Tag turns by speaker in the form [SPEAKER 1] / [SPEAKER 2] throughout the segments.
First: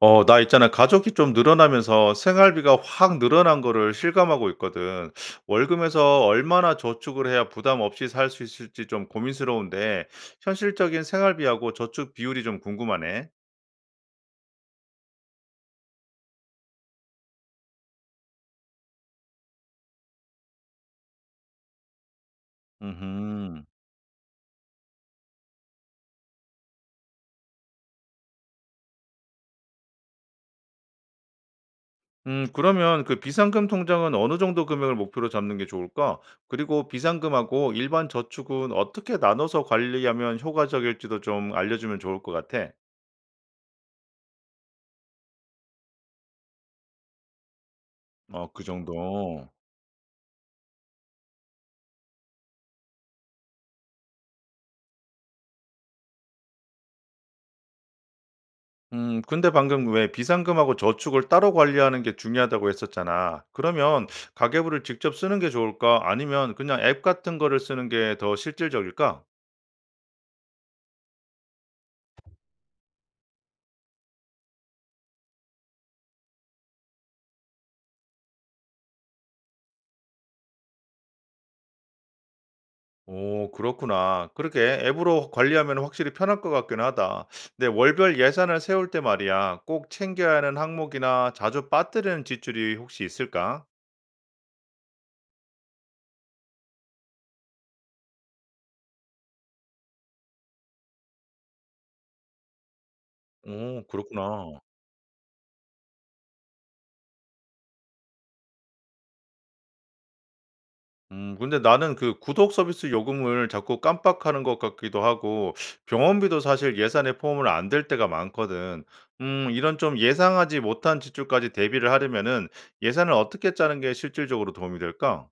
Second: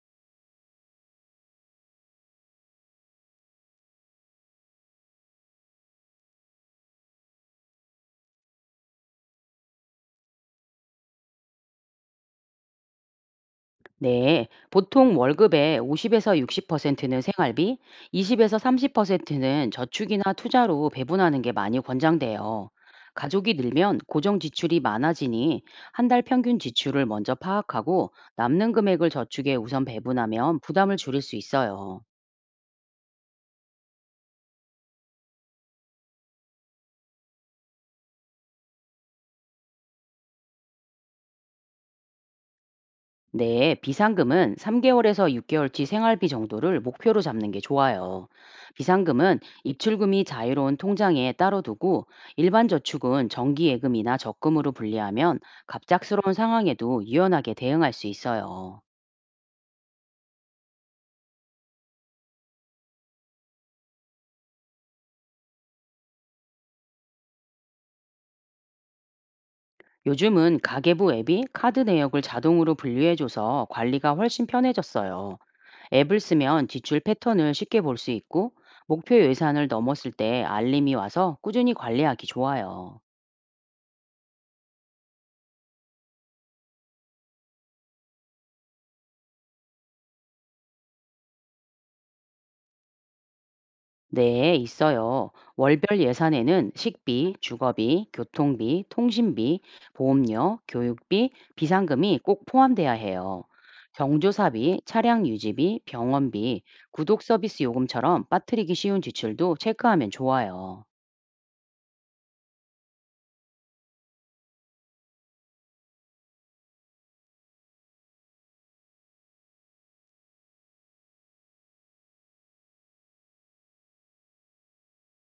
[SPEAKER 1] 어, 나 있잖아. 가족이 좀 늘어나면서 생활비가 확 늘어난 거를 실감하고 있거든. 월급에서 얼마나 저축을 해야 부담 없이 살 수 있을지 좀 고민스러운데, 현실적인 생활비하고 저축 비율이 좀 궁금하네.
[SPEAKER 2] 네, 보통 월급의 50에서 60%는 생활비, 20에서 30%는 저축이나 투자로 배분하는 게 많이 권장돼요. 가족이
[SPEAKER 1] 음,
[SPEAKER 2] 늘면 고정 지출이 많아지니 한 달 평균 지출을 먼저 파악하고 남는 금액을 저축에 우선 배분하면 부담을 줄일 수 있어요.
[SPEAKER 1] 그러면 그 비상금 통장은 어느 정도 금액을 목표로 잡는 게 좋을까? 그리고 비상금하고 일반 저축은 어떻게 나눠서 관리하면 효과적일지도 좀 알려주면 좋을 것 같아.
[SPEAKER 2] 네, 비상금은 3개월에서 6개월치 생활비 정도를 목표로 잡는 게 좋아요.
[SPEAKER 1] 어, 그
[SPEAKER 2] 비상금은
[SPEAKER 1] 정도.
[SPEAKER 2] 입출금이 자유로운 통장에 따로 두고 일반 저축은 정기예금이나 적금으로 분리하면 갑작스러운 상황에도 유연하게 대응할 수 있어요.
[SPEAKER 1] 근데 방금 왜 비상금하고 저축을 따로 관리하는 게 중요하다고 했었잖아. 그러면 가계부를 직접 쓰는 게 좋을까? 아니면 그냥 앱 같은 거를 쓰는 게 더 실질적일까?
[SPEAKER 2] 요즘은 가계부 앱이 카드 내역을 자동으로 분류해줘서 관리가 훨씬 편해졌어요. 앱을 쓰면 지출 패턴을 쉽게 볼 수 있고 목표 예산을 넘었을 때 알림이 와서 꾸준히 관리하기 좋아요.
[SPEAKER 1] 오, 그렇구나. 그렇게 앱으로 관리하면 확실히 편할 것 같긴 하다. 근데 월별 예산을 세울 때 말이야. 꼭 챙겨야 하는 항목이나 자주 빠뜨리는 지출이 혹시 있을까?
[SPEAKER 2] 네, 있어요. 월별 예산에는 식비, 주거비, 교통비, 통신비, 보험료, 교육비, 비상금이 꼭 포함돼야 해요.
[SPEAKER 1] 오, 그렇구나.
[SPEAKER 2] 경조사비, 차량 유지비, 병원비, 구독 서비스 요금처럼 빠뜨리기 쉬운 지출도 체크하면 좋아요.
[SPEAKER 1] 근데 나는 그 구독 서비스 요금을 자꾸 깜빡하는 것 같기도 하고 병원비도 사실 예산에 포함을 안 될 때가 많거든. 이런 좀 예상하지 못한 지출까지 대비를 하려면은 예산을 어떻게 짜는 게 실질적으로 도움이 될까?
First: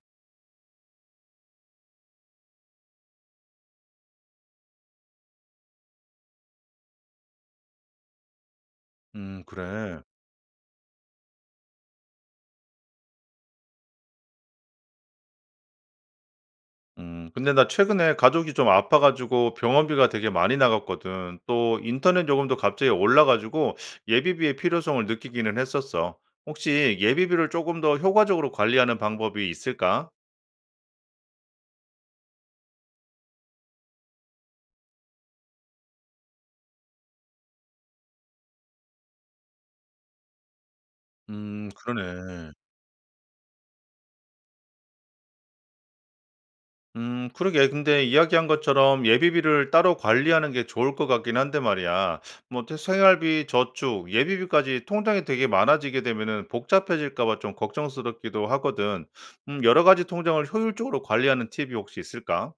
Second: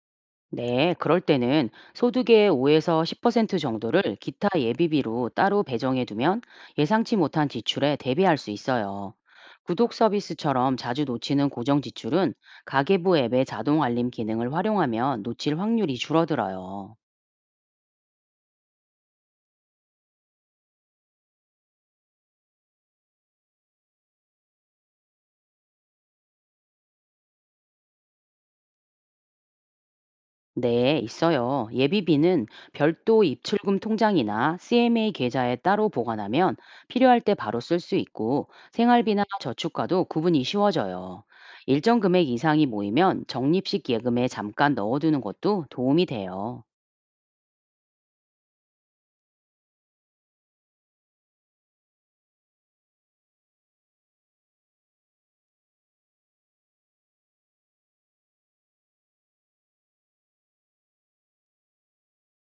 [SPEAKER 2] 네, 그럴 때는 소득의 5에서 10% 정도를 기타 예비비로 따로 배정해 두면 예상치 못한 지출에 대비할 수 있어요. 구독
[SPEAKER 1] 그래.
[SPEAKER 2] 서비스처럼 자주 놓치는 고정 지출은 가계부 앱의 자동 알림 기능을 활용하면 놓칠 확률이 줄어들어요.
[SPEAKER 1] 근데 나 최근에 가족이 좀 아파 가지고 병원비가 되게 많이 나갔거든. 또 인터넷 요금도 갑자기 올라 가지고 예비비의 필요성을 느끼기는 했었어. 혹시 예비비를 조금 더 효과적으로 관리하는 방법이 있을까?
[SPEAKER 2] 네, 있어요. 예비비는 별도 입출금 통장이나 CMA 계좌에 따로 보관하면 필요할 때 바로 쓸 수 있고 생활비나 저축과도 구분이 쉬워져요. 일정 금액
[SPEAKER 1] 그러네.
[SPEAKER 2] 이상이 모이면 적립식 예금에 잠깐 넣어두는 것도 도움이 돼요.
[SPEAKER 1] 그러게 근데 이야기한 것처럼 예비비를 따로 관리하는 게 좋을 것 같긴 한데 말이야. 뭐 태 생활비, 저축, 예비비까지 통장이 되게 많아지게 되면은 복잡해질까 봐 좀 걱정스럽기도 하거든. 여러 가지 통장을 효율적으로 관리하는 팁이 혹시 있을까?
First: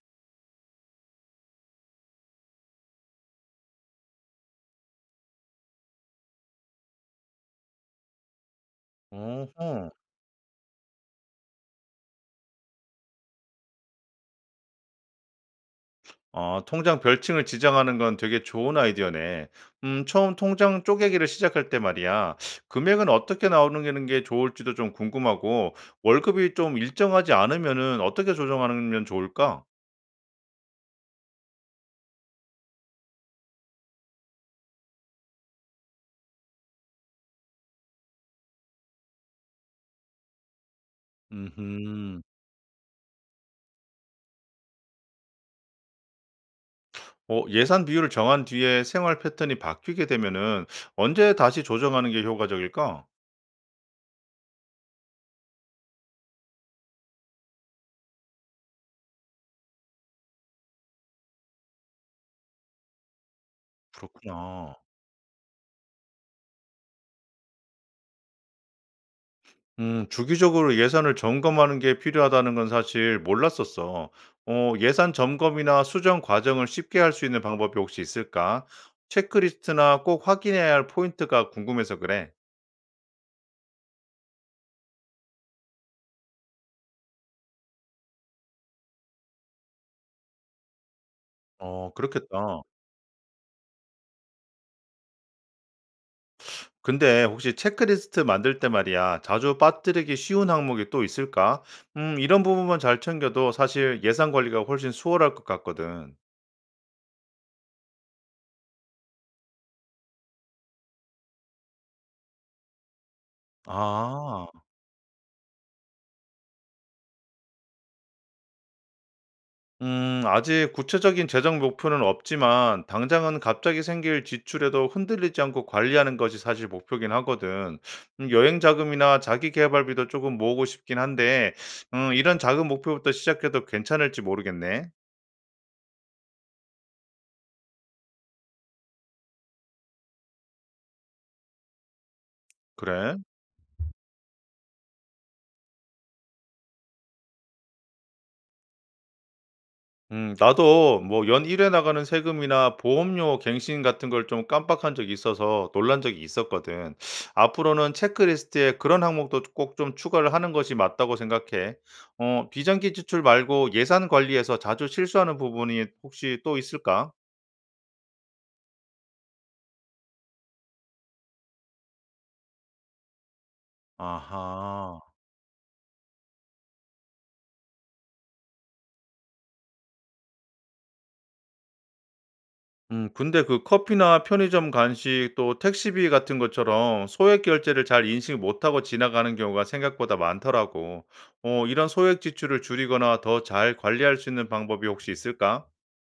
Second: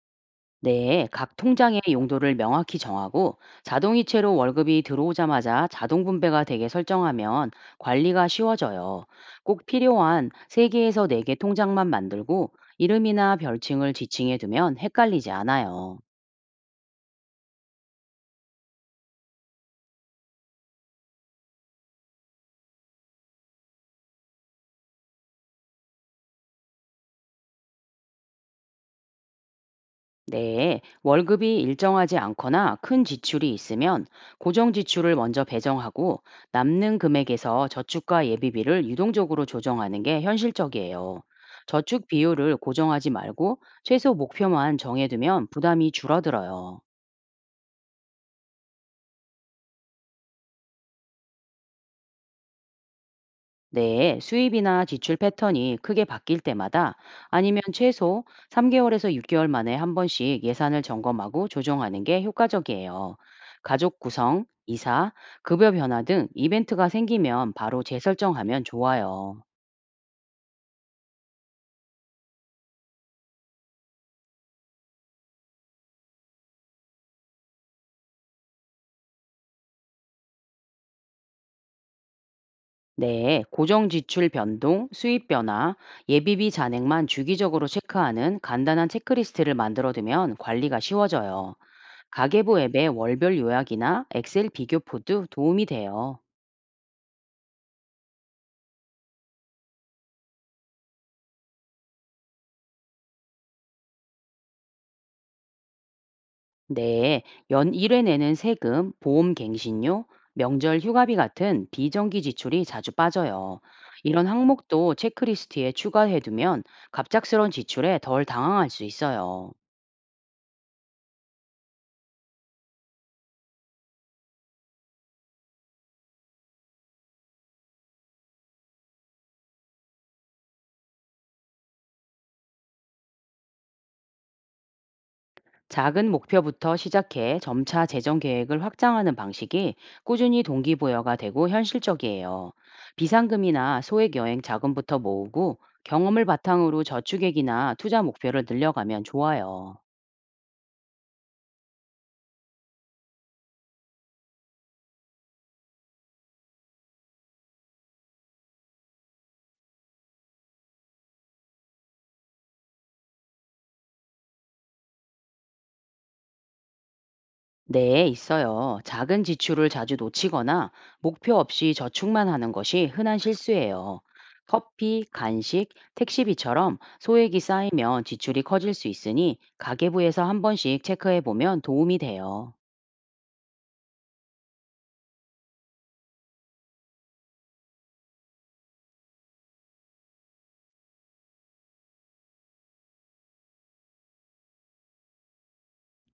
[SPEAKER 2] 네, 각 통장의 용도를 명확히 정하고 자동이체로 월급이 들어오자마자 자동 분배가 되게 설정하면 관리가 쉬워져요. 꼭
[SPEAKER 1] 어허.
[SPEAKER 2] 필요한 3개에서 4개 통장만 만들고 이름이나 별칭을 지칭해 두면 헷갈리지 않아요.
[SPEAKER 1] 어, 통장 별칭을 지정하는 건 되게 좋은 아이디어네. 처음 통장 쪼개기를 시작할 때 말이야. 금액은 어떻게 나오는 게 좋을지도 좀 궁금하고, 월급이 좀 일정하지 않으면은 어떻게 조정하면 좋을까?
[SPEAKER 2] 네, 월급이 일정하지 않거나 큰 지출이 있으면 고정 지출을 먼저 배정하고 남는 금액에서 저축과 예비비를 유동적으로 조정하는 게 현실적이에요. 저축
[SPEAKER 1] 음,
[SPEAKER 2] 비율을 고정하지 말고 최소 목표만 정해두면 부담이 줄어들어요.
[SPEAKER 1] 어, 예산 비율을 정한 뒤에 생활 패턴이 바뀌게 되면은 언제 다시 조정하는 게 효과적일까?
[SPEAKER 2] 네, 수입이나 지출 패턴이 크게 바뀔 때마다 아니면 최소 3개월에서 6개월 만에 한 번씩 예산을 점검하고 조정하는 게 효과적이에요. 가족 구성,
[SPEAKER 1] 그렇구나.
[SPEAKER 2] 이사, 급여 변화 등 이벤트가 생기면 바로 재설정하면 좋아요.
[SPEAKER 1] 주기적으로 예산을 점검하는 게 필요하다는 건 사실 몰랐었어. 어, 예산 점검이나 수정 과정을 쉽게 할 수 있는 방법이 혹시 있을까? 체크리스트나 꼭 확인해야 할 포인트가 궁금해서 그래.
[SPEAKER 2] 네, 고정 지출 변동, 수입 변화, 예비비 잔액만 주기적으로 체크하는 간단한 체크리스트를 만들어두면 관리가 쉬워져요.
[SPEAKER 1] 어,
[SPEAKER 2] 가계부
[SPEAKER 1] 그렇겠다.
[SPEAKER 2] 앱의 월별 요약이나 엑셀 비교 표도 도움이 돼요.
[SPEAKER 1] 근데 혹시 체크리스트 만들 때 말이야, 자주 빠뜨리기 쉬운 항목이 또 있을까? 이런 부분만 잘 챙겨도 사실 예산 관리가 훨씬 수월할 것 같거든.
[SPEAKER 2] 네, 연 1회 내는 세금, 보험 갱신료, 명절 휴가비 같은 비정기 지출이 자주 빠져요. 이런
[SPEAKER 1] 아.
[SPEAKER 2] 항목도 체크리스트에 추가해두면 갑작스런 지출에 덜 당황할 수 있어요.
[SPEAKER 1] 아직 구체적인 재정 목표는 없지만, 당장은 갑자기 생길 지출에도 흔들리지 않고 관리하는 것이 사실 목표긴 하거든. 여행 자금이나 자기 개발비도 조금 모으고 싶긴 한데, 이런 작은 목표부터 시작해도 괜찮을지 모르겠네.
[SPEAKER 2] 작은 목표부터 시작해 점차 재정 계획을 확장하는 방식이 꾸준히 동기부여가 되고 현실적이에요.
[SPEAKER 1] 그래.
[SPEAKER 2] 비상금이나 소액 여행 자금부터 모으고 경험을 바탕으로 저축액이나 투자 목표를 늘려가면 좋아요.
[SPEAKER 1] 나도 뭐 연 1회 나가는 세금이나 보험료 갱신 같은 걸 좀 깜빡한 적이 있어서 놀란 적이 있었거든. 앞으로는 체크리스트에 그런 항목도 꼭 좀 추가를 하는 것이 맞다고 생각해. 어, 비정기 지출 말고 예산 관리에서 자주 실수하는 부분이 혹시 또 있을까?
[SPEAKER 2] 네, 있어요. 작은 지출을 자주 놓치거나 목표 없이 저축만 하는 것이 흔한 실수예요.
[SPEAKER 1] 아하.
[SPEAKER 2] 커피, 간식, 택시비처럼 소액이 쌓이면 지출이 커질 수 있으니 가계부에서 한 번씩 체크해 보면 도움이 돼요.
[SPEAKER 1] 근데 그 커피나 편의점 간식 또 택시비 같은 것처럼 소액 결제를 잘 인식 못하고 지나가는 경우가 생각보다 많더라고. 어 이런 소액 지출을 줄이거나 더 잘 관리할 수 있는 방법이 혹시 있을까?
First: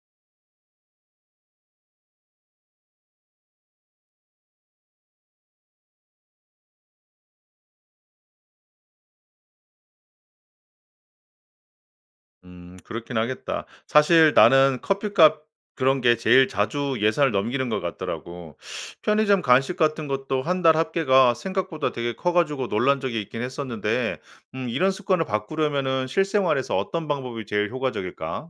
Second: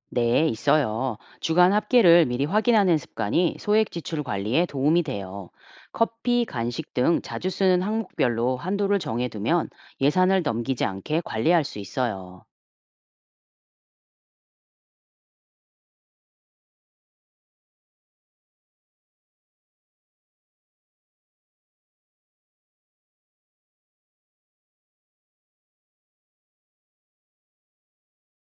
[SPEAKER 2] 네, 있어요. 주간 합계를 미리 확인하는 습관이 소액 지출 관리에 도움이 돼요. 커피, 간식 등 자주 쓰는 항목별로 한도를 정해두면 예산을 넘기지 않게 관리할 수 있어요.
[SPEAKER 1] 그렇긴 하겠다. 사실 나는 커피값 그런 게 제일 자주 예산을 넘기는 것 같더라고. 편의점 간식 같은 것도 한 달 합계가 생각보다 되게 커 가지고 놀란 적이 있긴 했었는데 이런 습관을 바꾸려면은 실생활에서 어떤 방법이 제일 효과적일까?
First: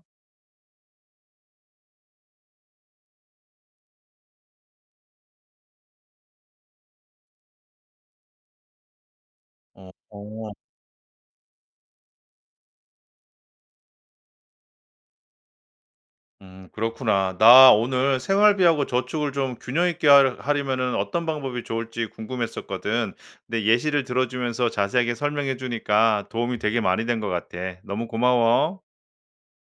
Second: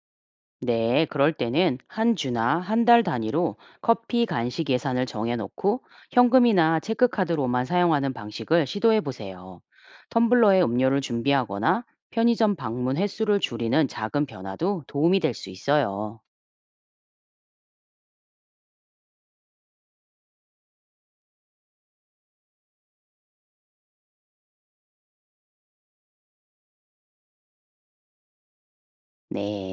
[SPEAKER 2] 네, 그럴 때는 한 주나 한 달 단위로 커피 간식 예산을 정해놓고 현금이나 체크카드로만 사용하는 방식을 시도해 보세요.
[SPEAKER 1] 어 어.
[SPEAKER 2] 텀블러에 음료를 준비하거나 편의점 방문 횟수를 줄이는 작은 변화도 도움이 될 수 있어요.
[SPEAKER 1] 그렇구나. 나 오늘 생활비하고 저축을 좀 균형 있게 하려면은 어떤 방법이 좋을지 궁금했었거든. 근데 예시를 들어 주면서 자세하게 설명해 주니까 도움이 되게 많이 된 것 같아. 너무 고마워.
[SPEAKER 2] 네.